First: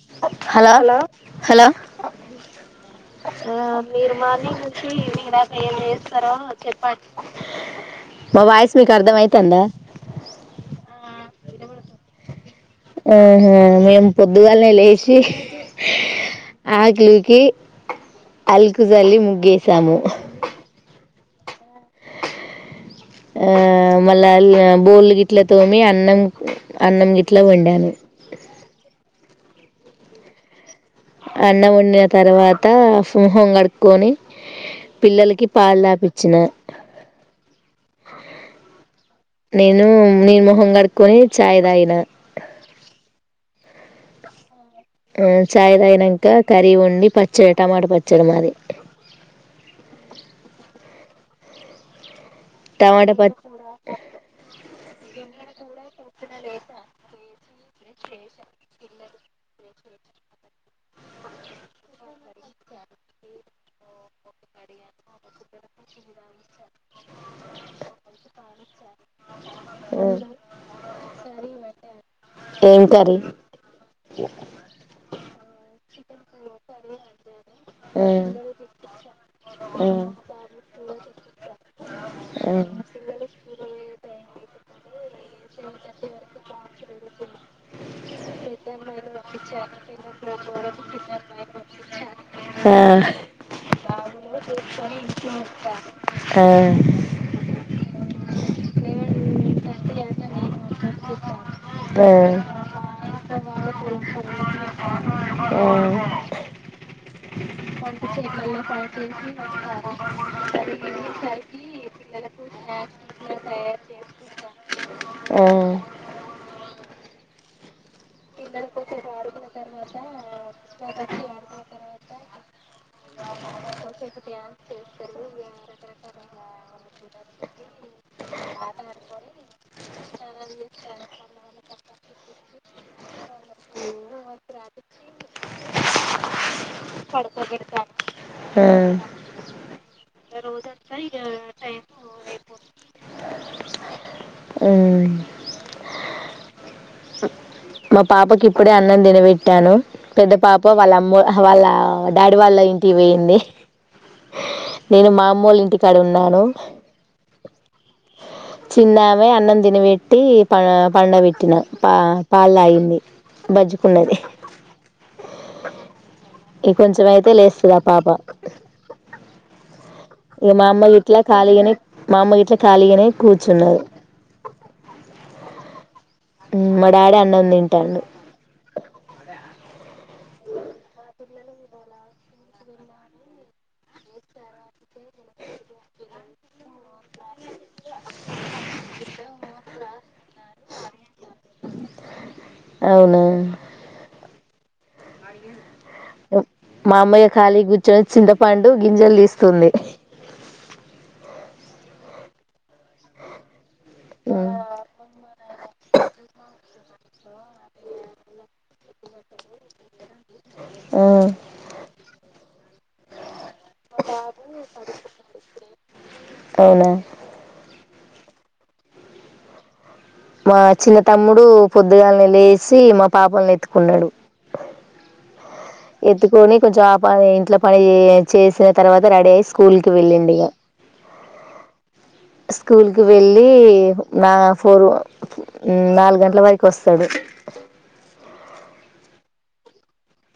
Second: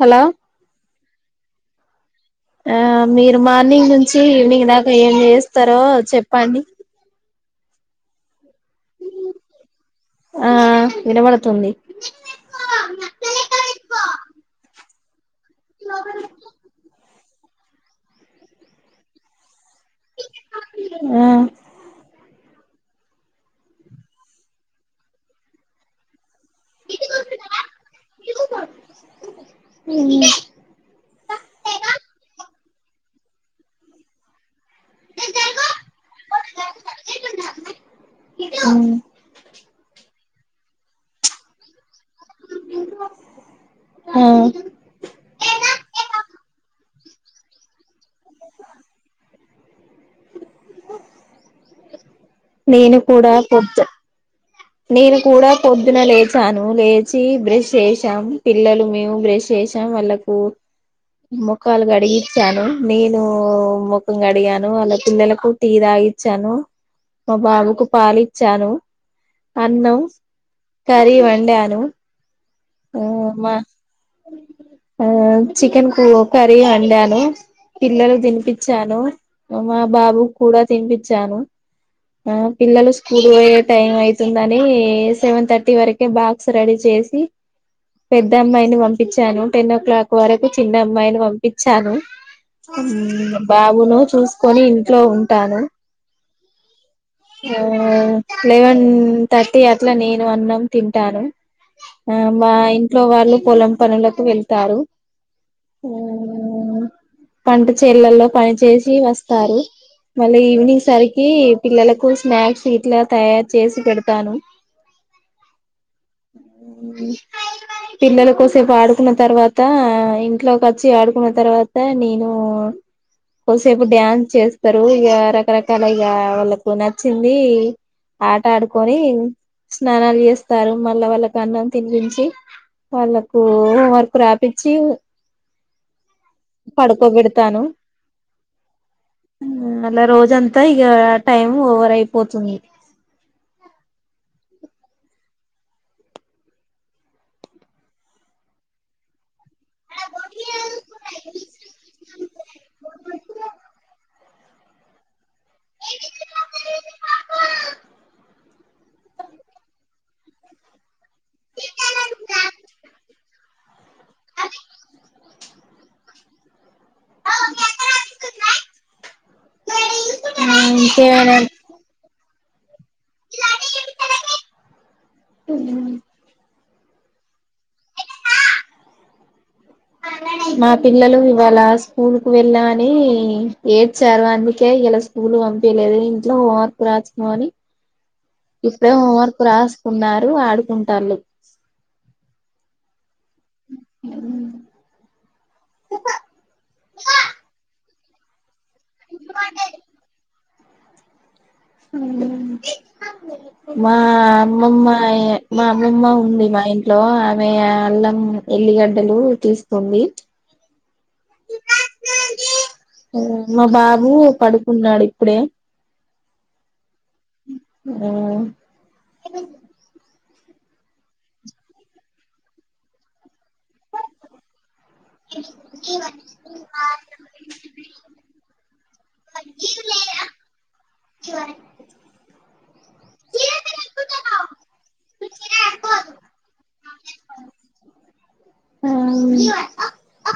Hello hello hello ఆ మీరు morning నుంచి ఈవినింగ్ దాక ఏం చేస్తారో చెప్పండి మా వాయిస్ మీక్అర్ధమైతాందా ఆ వినబడుతుంది అహ మే మ్ పోద్దున్లె లేసి ఆకిల్ కి అల్కుజల్లి ముగ్గేసాము అ అ మల్ళ బోల్ గిట్ల తొమీ అన్నం అన్నం ఇట్ల వండాను మ్ అన్నం వండిన తర్వాత మోహం కడుక్కకొని పిల్లలకి పాల్ తాపిచ్చిన ఉ నీన్ మొహం కడుక్కొని చాయ్ తాగిన ఆ ఆ చాయ్ తగినాంక కర్రీ వండి పచ్చడి టమాట పచ్చడి మాది నేను టమాటా ప కూడా పొద్దు నేను కూడా పొద్దునె లేచి బ్రేష్ చేసాం పిల్లలు నేను బ్రష్ చేసాం వాళ్ళకు ముఖాలు గడిగచ్చాను నేను ముఖం గడిగాను అలా పిల్లలకు టీ దాక్ ఇచ్చాను మా బాబుకు పాలిచ్చాను అన్నం కర్రి వండాను ఏం ఉ కర్రీ మ చికెన్ కు కర్రీ వండాను తీసుకొచ్చా మా బాబు స్కూల్లో తీసుకొచ్చా మా స్కూల్లో పోయే టైం అయిపోతుంది సెవెన్ థర్టీ వరకు బాక్స్ పిల్లలు తినిపించాను మా బాబు కూడా తినిపి చ్చాను ఆ పిల్లలు స్కూల్ పోయే టైం అయిత తుందని సెవెన్ థర్టీ వరకే బాక్స్ రెడీ చేసి పెద్దమ్మాయిని పంపించాను టెన్ ఓ క్లాక్ వరకు చిన్న అమ్మాయిని పంపించాను ఆ బాబును చూసుకొని ఇంట్లో ఉంటాను ఆ ఆ లెవెన్ థర్టీ అట్లా నేను అన్నం తింటాను ఆ మా ఇంట్లో వాళ్ళు పొలం పనులకు వెళ్తారు ఆ పంట చేలల్లో పని చేసి వస్తారు మళ్ళ ఈవినింగ్ సరికి పిల్లలకు స్నాక్స్ ఇట్ల తయారు చేసి పెడతాను అ పిల్లల కోసేపు ఆడుకున్న తర్వాతా ఇంట్లోకి వచ్చి ఆడుకున్న తర్వాత నేను కొసేపు డ్యాన్స్ చేస్తరు ఇక రకరకాల ఇక వాళ్ళకు నచ్చింది ఆట ఆడుకొని స్నానాల్ చేస్తారు మళ్ళా వాళ్ళ తినిపించి వాళ్ళకు వర్కు రాపిచ్చి పడుకోబెడతాను ఆ మళ్ళ రోజంతా ఇక టైం ఓవర్ అయిపోతుంది ఉమ్ మా పాపకి ఇప్పుడే అన్నం తినబెట్టాను పెద్ద పాప వాళ్ళ అమ్మ వాళ్ళ డాడీ వాళ్ళ ఇంటికి వోయింది నేను మా అమ్మోళ్ల ఇంటికాడ ఉన్నాను చిన్నామె అన్నం తినబెట్టి ప పండ పెట్టిన పా అయింది బజ్జుకున్నది ఇంకొంచెం అయితే లేస్తది ఆ పాప ఇంగ మా అమ్మొల్లు ఇట్ల ఇంకేమైనా ఖాళీగానే మా అమ్మొల్లు ఇట్ల ఖాళీగానే కూర్చున్నారు ఉమ్ మా డాడీ అన్నం తింటాండు మా పిల్లలు ఇవాళ స్కూల్ కు వెళ్ళమని ఏడ్చారు అందుకే ఇయ్యాల స్కూల్ పంపిలేదు ఇంట్లో హోంవర్క్ రాసుకోమని ఇప్పుడే హోంవర్క్ రాసుకున్నారు ఆడుకుంటాళ్లు అవునా ఉహూ మా అమ్మయ్య ఖాళీగ కూర్చొని చింతపండు గింజలు తీస్తుంది ఉమ్ మా అమ్మమ్మ మా అమ్మమ్మ ఉంది మా ఇం ట్లో ఆమె అల్లం ఎల్లిగడ్డలు తీస్తుంది ఆ మా బాబు పడుకున్నాడు ఇప్పుడే అవునా ఉమ్ మా చిన్న తమ్ముడు పొద్దుగాలనే లేసి మా పాపని ఎత్తుకున్నాడు ఎత్తుకొని కొంచెం ఆ పని ఇంట్లో పని చేసిన తర్వాత రెడీ అయి స్కూల్కి వెళ్ళింది ఇగ స్కూల్కి వెళ్ళి నా ఫోర్ నాలుగు గంటల వరకు వస్తాడు ఉమ్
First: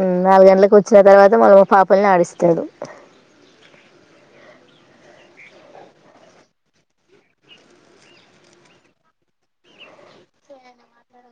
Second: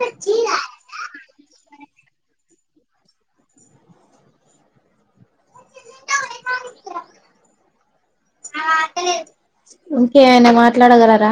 ఉమ్ నాలుగు గంటలకూ వచ్చిన తర్వాత మళ్ళ మా పాపల్ని ఆడిస్తాడు ఇంకేమైనా మాట్లాడగలరా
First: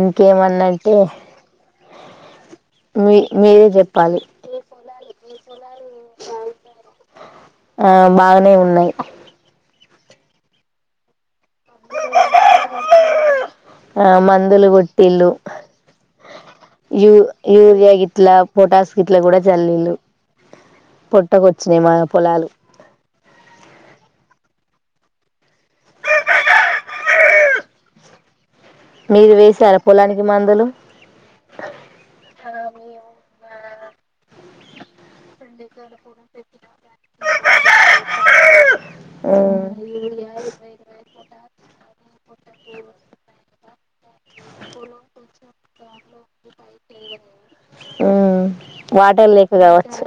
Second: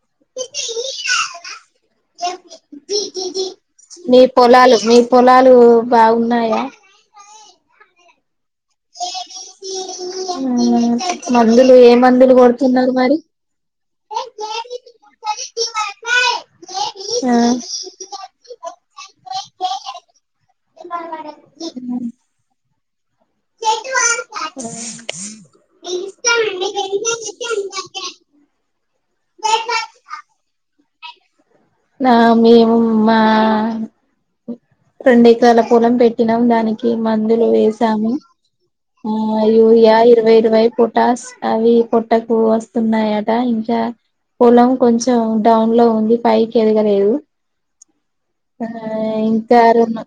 ఇంకేమన్నా అంటే ఏ మీ పొలాలు మీ పొలాలు బాగున్నాయా ఆ బాగానే ఉన్నాయి ఆ మందులు ఏ మందులు కొడుతున్నారు మరి ఆ మందులు కొట్టిల్లు యు ఆ యూరియా గిట్లా పొటాస్ గిట్లా కూడా చల్లిల్లు పొట్టకొచ్చినయి మా పొలాలు కే ఆ మీరు వేసారా పొలానికి మందులు నా మేము మా రెండు ఎకరాల పొలం పెట్టినాము దానికి మందులు వేసాము ఆ యూరియా ఇరవై ఇరవై పొటాష్ అవి పొట్టకు వస్తున్నాయా ట ఇంకా పొలం కొంచెం డౌన్ లో ఉంది ఫైవ్ ఎదగలేదు మ్మ్ ఆ వాటర్ లేక ఇంకా రె కావచ్చు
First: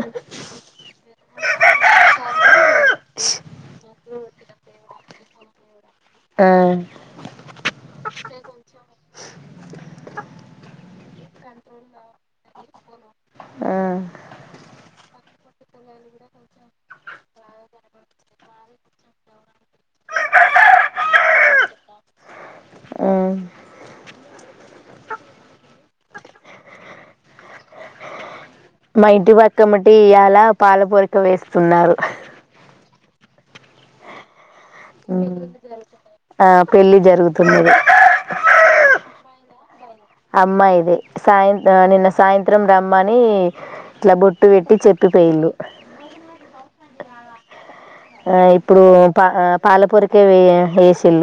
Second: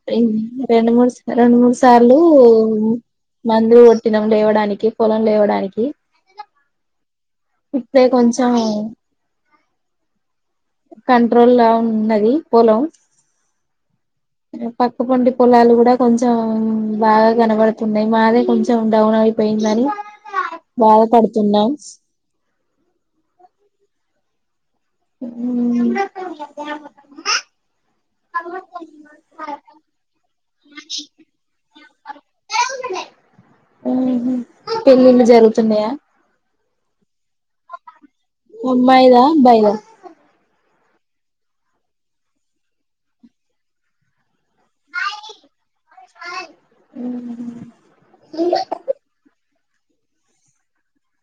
రెండు మూడు రెండు మూడు సార్లు మందు కొట్టినాము లేవడానికి పొలం లేవడానికి ఆ ఇప్పుడే కొంచం కంట్రోల్ లా ఉన్నది పొలం ఆ పక్క పండి పోలాలు కూడా కొంచెం బాగా కనబడుతున్నాయి మాదే కొంచెం డౌన్ అయిపోయిందని బాధపడుతున్నాం ఆ హ్మ్మ్ మ ఇటి పక్క మటి అలా పాల పూరిక వేస్తున్నారు ఆ పెళ్ళిళ్ళు జరుగుతున్నాయా ఆ పెళ్లి జరుగు అమ్మాయిద అబ్బాయిద అమ్మాయిది ఇది సాయంత నిన్న సాయంత్రం రమ్మని ఇట్లా బుట్ బొట్టు పెట్టి చెప్పిపోయిళు ఆ ఇప్పుడు పా పాలపొరికే వే వేసిల్ళ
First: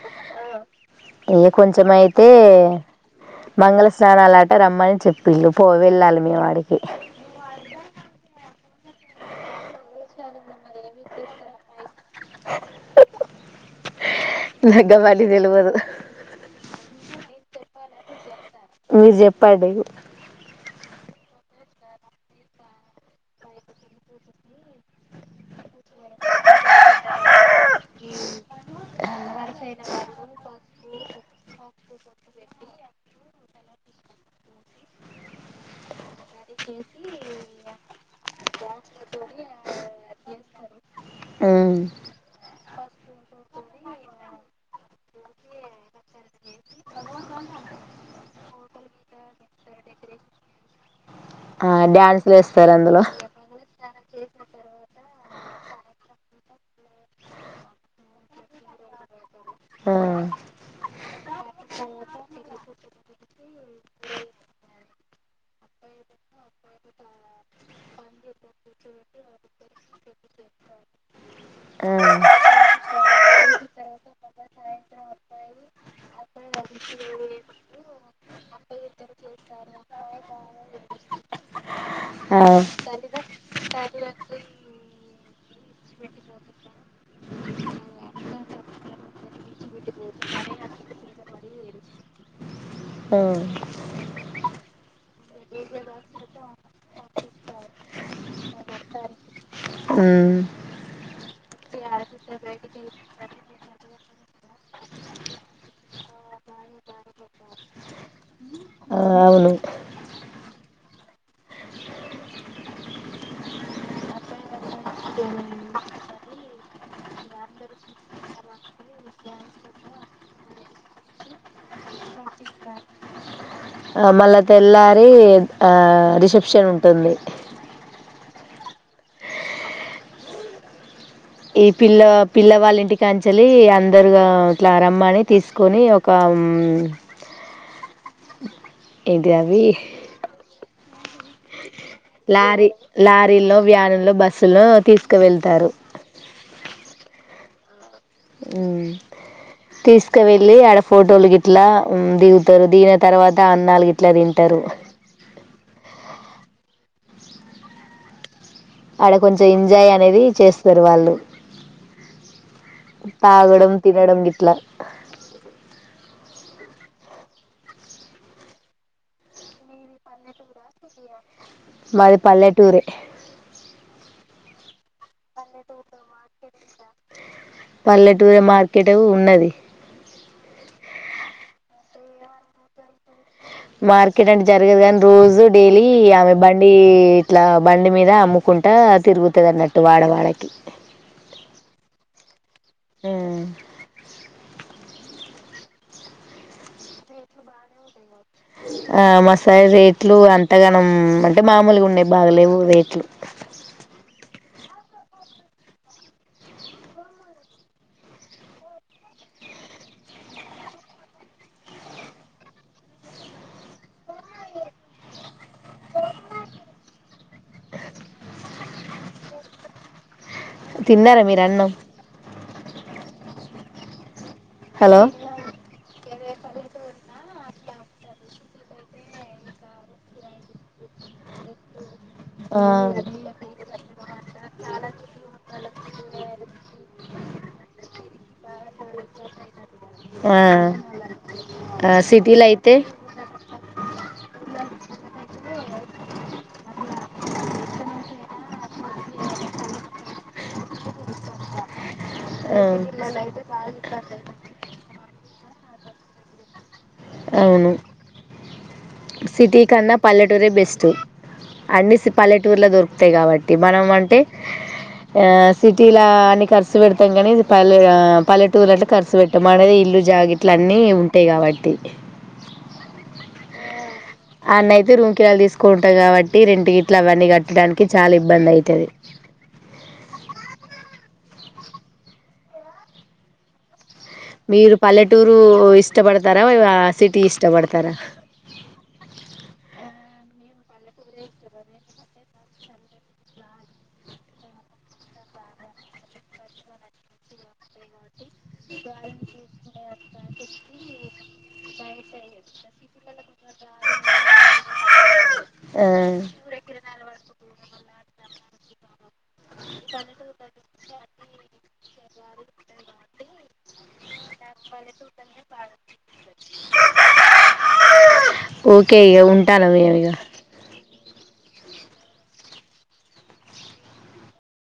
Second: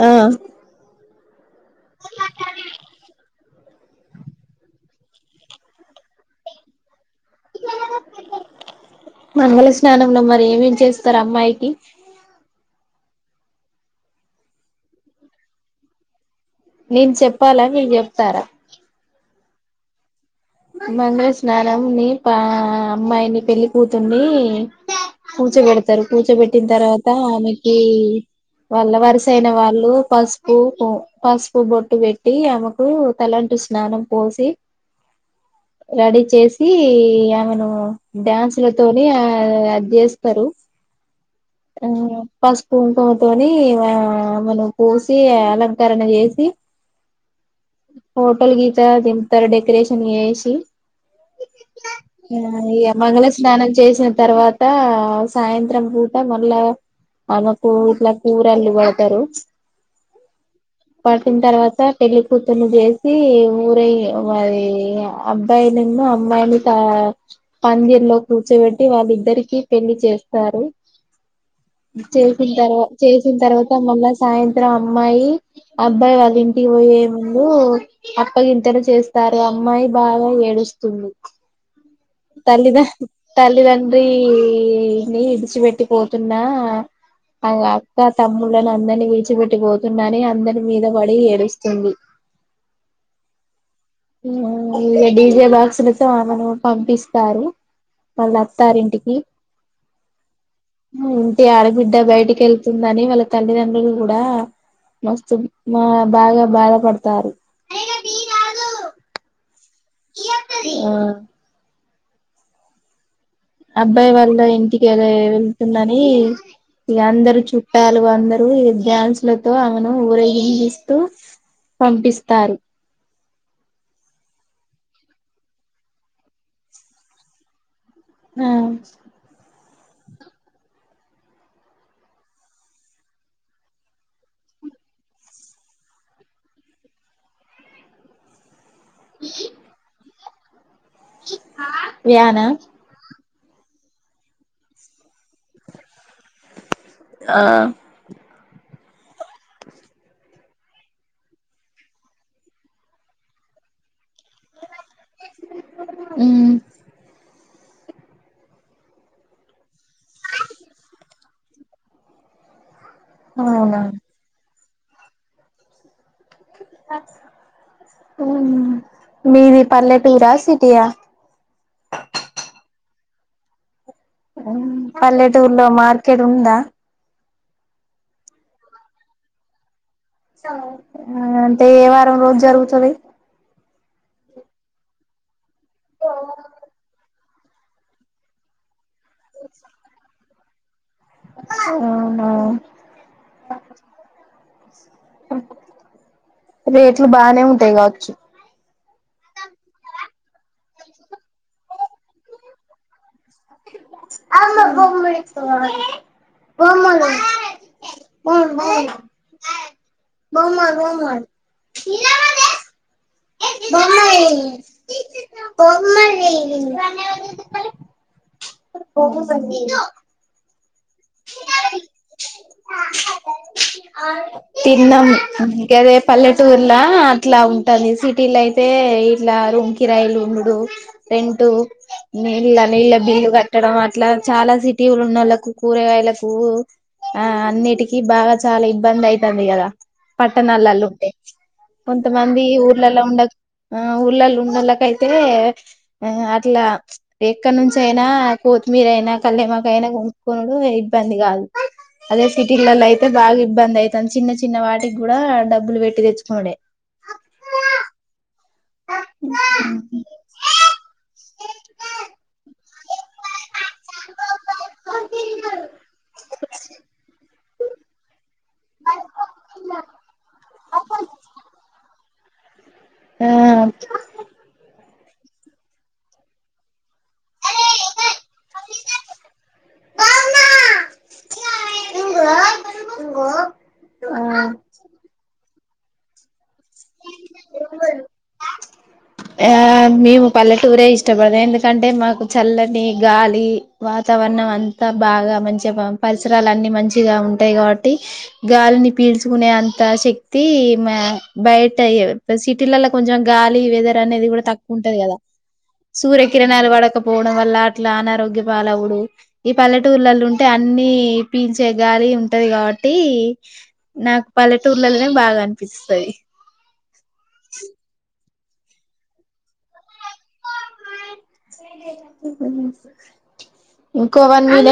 ఆ ఏ కొంచెము అయితే మంగళ స్నానాలట రమ్మని చెప్పిళ్ళు పో వెళ్ళాలి మేము ఆడికి మంగళ స్నానంలో మరి ఏమేం చేస్తారు అమ్మాయికి నగ్గా అవన్నీ తెలవదు నేను చెప్పాలా మీరు చెప్తారా మీరు చెప్పడి మంగళ స్నానం నీ పా అమ్మాయిని పెళ్లి కూతుర్ని పూచ పెడతారు పూచ పెట్టిన తర్వాత ఆమెకి వాళ్ళ వరిసయిన వాళ్ళు పసుపు పసుపు బొట్ టు పెట్టి ఆమెకు తలంటు స్నానం పోసి రడీ చేసి ఆమెను డ్యాన్స్లతోని ఆ అది చేస్తారు హ్మ్. ఆ పసుపు కుంకమంతోని ఆ మనం పోసి అలంకర అలంకరణ చేసి హోటోల్ గీత తితార డెకరేషన్ చేసి ఆ! డాన్సులు ఆ ఏస్తారు ఈ అందులో. మంగళ స్నానం చేసిన తర్వాత సాయంత్రం సద్రం పూట మళ్ళా ఆమెకు ఇట్లా కూరళ్ళలు పడతారు ఆ పడుటిన తర్వాత పెళ్లి కూూతుని చేసి ఊరయ్య వరి అబ్బాయిన్న అమ్మాయిని ప పందిర్ లో కూర్చ వాళ్ళిద్దరికి పెళ్లి చేస్తారు ఆ! చేసిన తర్వాత చేసిన తర్వాత మళా సాయంత్రం అమ్మాయి అబ్బాయి వాళ్ళ ఇంటికి పోయే ముందు అప్పగింతెన చేస్తారు అమ్మాయి బాగా ఏడుస్తుంది ఆ! తల్లిద తల్లిదండ్రిని ఇడిచిపెట్టి పోతున్నా ఆ అక్క తమ్ముళ్ళని అందరినీ విడిచిపెట్టి పోతున్నానే అందరి మీద పడి ఏడుస్తుంది ఆ! డీజే బాక్స్ లతో పంపిస్తారు వాళ్ళ అత్తారింటికి హ్మ్మ్ ఇంటి ఆడబిడ్డ బయటికి వెళ్తుందని వాళ్ళ తల్లిదండ్రులు కూడా మస్తు మా బాగా బాధపడతారు ఆ అవును. ఆ అబ్బాయి వాళ్ళ ఇంటికి ఏదో వెళ్తుందని ఇక అందరు చుట్టాలు అందరూ ఈ డ్యాన్సులతో ఆమెను ఊరేగిందిస్తూ పంపిస్తారు ఆ మళ్ళా తెల్లారి ఆ రిసెప్షన్ ఉంటుంది హమ్ ఈ పిల్ల పిల్ల వాళ్ళ ఇంటికి కనుంచెలి అందరుగా ఇట్లా రమ్మని తీసుకొని ఒక అమ్ అ ఎంటిది అవి వ్యానా లారి లారి రి వ్యానులో బస్సులో తీసుకు వెళ్తారు ఆ అమ్ తీసుకు వెెళ్లి ఆడ ఫోటోలు గిట్లా దిగుతారు దిగిన తర్వాత ఆ అన్నలు గట్లా తింటారు చదువు అమ్ ఆడ కొంచెం ఎంజాయ్ అనేది చేస్తారు వాళ్ళు తాగడం అవునా తినడం గిట్లా బ ఉమ్ మీది పల్లెటూరా సిటీయా మాది పల్లెటూరే పల్లెటూర్లో మార్కెట్ ఉందా పల్లెటూరు మార్కెట్ ఏ ఉన్నది ఆ అంటే ఏ వారం రోజు జరుగుతది మార్కెట్ అంటే జరగది కాని రోజు డైలీ ఆమె బండి ఇట్లా బండి మీద అమ్ముకుంటా తిరుగుతుంది అన్నట్టు వాడవాడకి అవునా రేట్లు బానే ఉంటాయి కావచ్చు ఆ మాసారి రేట్లు అంతగానం అంటే మామూలుగా ఉండేవి బాగలేవు రేట్లు అమ బొమ్ మడ బ బ బౌ మర్ బ మర్ బాయ్ పో తిన్నారా మీరు అన్నం హలో తిన్నంగాదే పల్లెటూర్లా అట్లా ఉంటది సిటీలో అయితే ఇట్లా రూమ్ కిరాయిలు ఉండవ్ రెంటు నీళ్ళ ఆ నీళ్ళ బిల్లు కట్టడం అట్లా చాలా సిటీలో ఉనోళ్లకు కూరగాయలకు పువ్వు ఆ అన్నిటికి బాగా చాలా ఇబ్బంది అయితది కదా ఆ పట్టణాలల్లో ఉంటే ఆ కొంత మంది సిటీలో అయితే ఊర్లలా ఉండ ఆ ఊర్లల్ల ఉండళ్ళకైతే ఆ అట్లా ఎక్కడ నుంచి అయినా కొత్తిమీర అయినా కరపాకు అయినా కొనుక్కునుడు ఇబ్బంది కాదు అదే ఆ సిటీలల్లో ఐతే బాగా ఇబ్బంది అయితంది చిన్న చిన్న వాటికి గూడా డబ్బులు పెట్టి తెచ్చుకొనుడే అవును సిటీ కన్నా పల్లెటూరే బెస్ట్ అన్ని సి పల్లెటూర్లో దొర్ అంతే కాబట్టి మనం అంటే ఆ సిటీలా అన్ని ఖర్చు పెడతాం కానీ పల్లె ఆ పల్లె టూర్లో అంటే కర్సు పెట్టాం ఆడనే ఇల్లు జాగిట్లు అన్నీ ఉంటాయి కాబట్టి ఆ ఆన్నయితే రూంకిరాయిలు తీసుకుంటారు కాబట్టి రెంటు గిట్లవన్నీ కట్టడానికి చాలా ఇబ్బంది అయితది [unintelligible] మీరు పల్లెటూరు ఇష్టపడతారా వెవా సిటీ ఇష్టపడతారా యా మేము పల్లెటూరే ఇష్టపడతాం ఎందుకంటే మాకు చల్లని గాలి వాతావరణం అం అంత బాగా మంచిగా మ పరిసరాలన్ని మంచిగా ఉంటాయి కాబట్టి గాలిని పీల్చుకునే అన్ త శక్తి మే బయట య సిటీలల కొంచెం గాలి వెదర్ ద అనేది కూడా తక్కువ ఉంటది కదా ఆ, సూర్య కిరణాలు పడకపోవడం వల్ల అట్లా అనారోగ్యం పాలవుడు ఈ పల్లెటూర్లల్లో ఉంటే అన్ని పీల్చే గాలి ఉంటది కాబట్టి నాక్ ప పల్లెటూర్లలోనే బాగా అనిపిస్తది ఓకే ఇగ ఉంటాను ఇగ మ్మ్ ఇంకో వన్ మినిట్